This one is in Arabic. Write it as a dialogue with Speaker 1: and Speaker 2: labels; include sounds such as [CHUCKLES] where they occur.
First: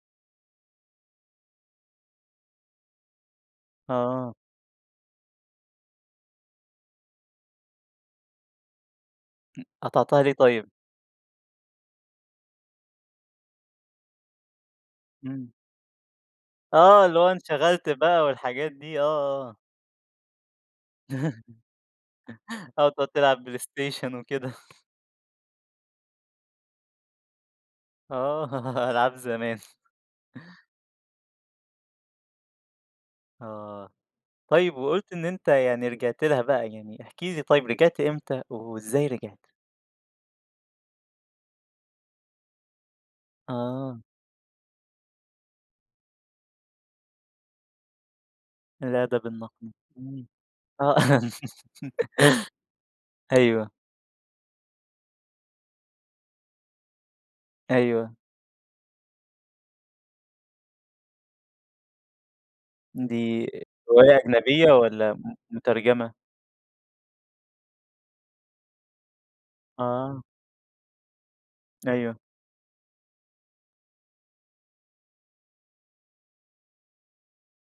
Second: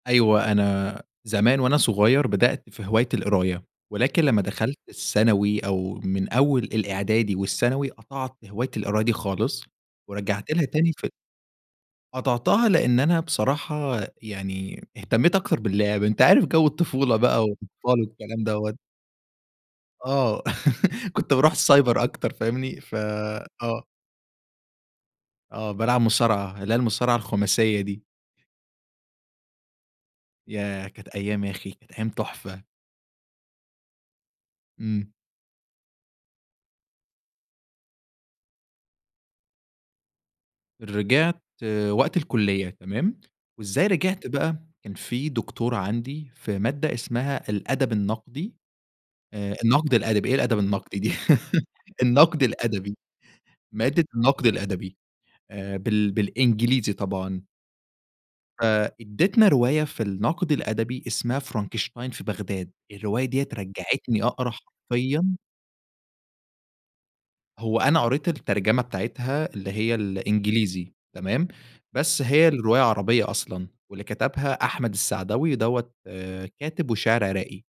Speaker 1: أيوة، أنا زمان وأنا صغيّر بدأت في هواية القراية، ولكن
Speaker 2: آه.
Speaker 1: لمّا دخلت الثانوي أو من أول الإعدادي والثانوي، قطعت هواية القراية دي خالص،
Speaker 2: قطعتها ليه
Speaker 1: ورجعت لها
Speaker 2: طيب؟
Speaker 1: تاني ف قطعتها لإن أنا بصراحة يعني اهتمّيت
Speaker 2: إمم.
Speaker 1: أكتر باللعب. أنت عارف جَو
Speaker 2: آه.
Speaker 1: الطفولة
Speaker 2: اللي هو
Speaker 1: بقى والأطفال
Speaker 2: انشغلت بقى
Speaker 1: والكلام
Speaker 2: والحاجات
Speaker 1: دوّة.
Speaker 2: دي. آه، آه.
Speaker 1: آه. [CHUCKLES] كنت باروح
Speaker 2: [CHUCKLES]
Speaker 1: السايبر أكتر فاهمني؟
Speaker 2: آه.
Speaker 1: ف
Speaker 2: تقعد تلعب
Speaker 1: آه.
Speaker 2: بلايستيشن وكده. [CHUCKLES]
Speaker 1: آه. بالعب مصارعة، اللي هي المصارعة الخُماسية دي.
Speaker 2: آه، العاب زمان.
Speaker 1: ياه! كانت أيام يا أخي، كانت أيام تُحفة.
Speaker 2: آه. طيب
Speaker 1: إمم.
Speaker 2: وقُلت إن أنت يعني رجعت لها بقى، يعني احكِ لي طيب رجعت إمتى، وإزاي رجعت؟
Speaker 1: رجعت وقت الكُلّية تمام، وإزاي
Speaker 2: آه.
Speaker 1: رجعت بقى؟ كان في دكتورة عندي في مادة اسمها الأدب النقدي،
Speaker 2: الأدب
Speaker 1: آآ
Speaker 2: النقدي.
Speaker 1: النقد
Speaker 2: إمم.
Speaker 1: الأدبي، إيه الأدب
Speaker 2: آه.
Speaker 1: النقدي دي؟! [CHUCKLES] النقد الأدبي،
Speaker 2: [LAUGHS] أيوه.
Speaker 1: مادة النقد الأدبي آآ بال بالإنجليزي طبعًا.
Speaker 2: أيوه.
Speaker 1: فإدّتنا رواية في النقد الأدبي اسمها فرانكشتاين في بغداد، الرواية دي
Speaker 2: دي رواية
Speaker 1: رجّعتني أقرا
Speaker 2: أجنبية والّا م
Speaker 1: حرفيًا
Speaker 2: مترجمة؟
Speaker 1: هو أنا قريت الترجمة بتاعتها اللي هي
Speaker 2: آه.
Speaker 1: الإنجليزي تمام،
Speaker 2: أيوه.
Speaker 1: بس هي الرواية عربية أصلًا واللي كتبها أحمد السعداوي، دوّة كاتب وشاعر عراقي.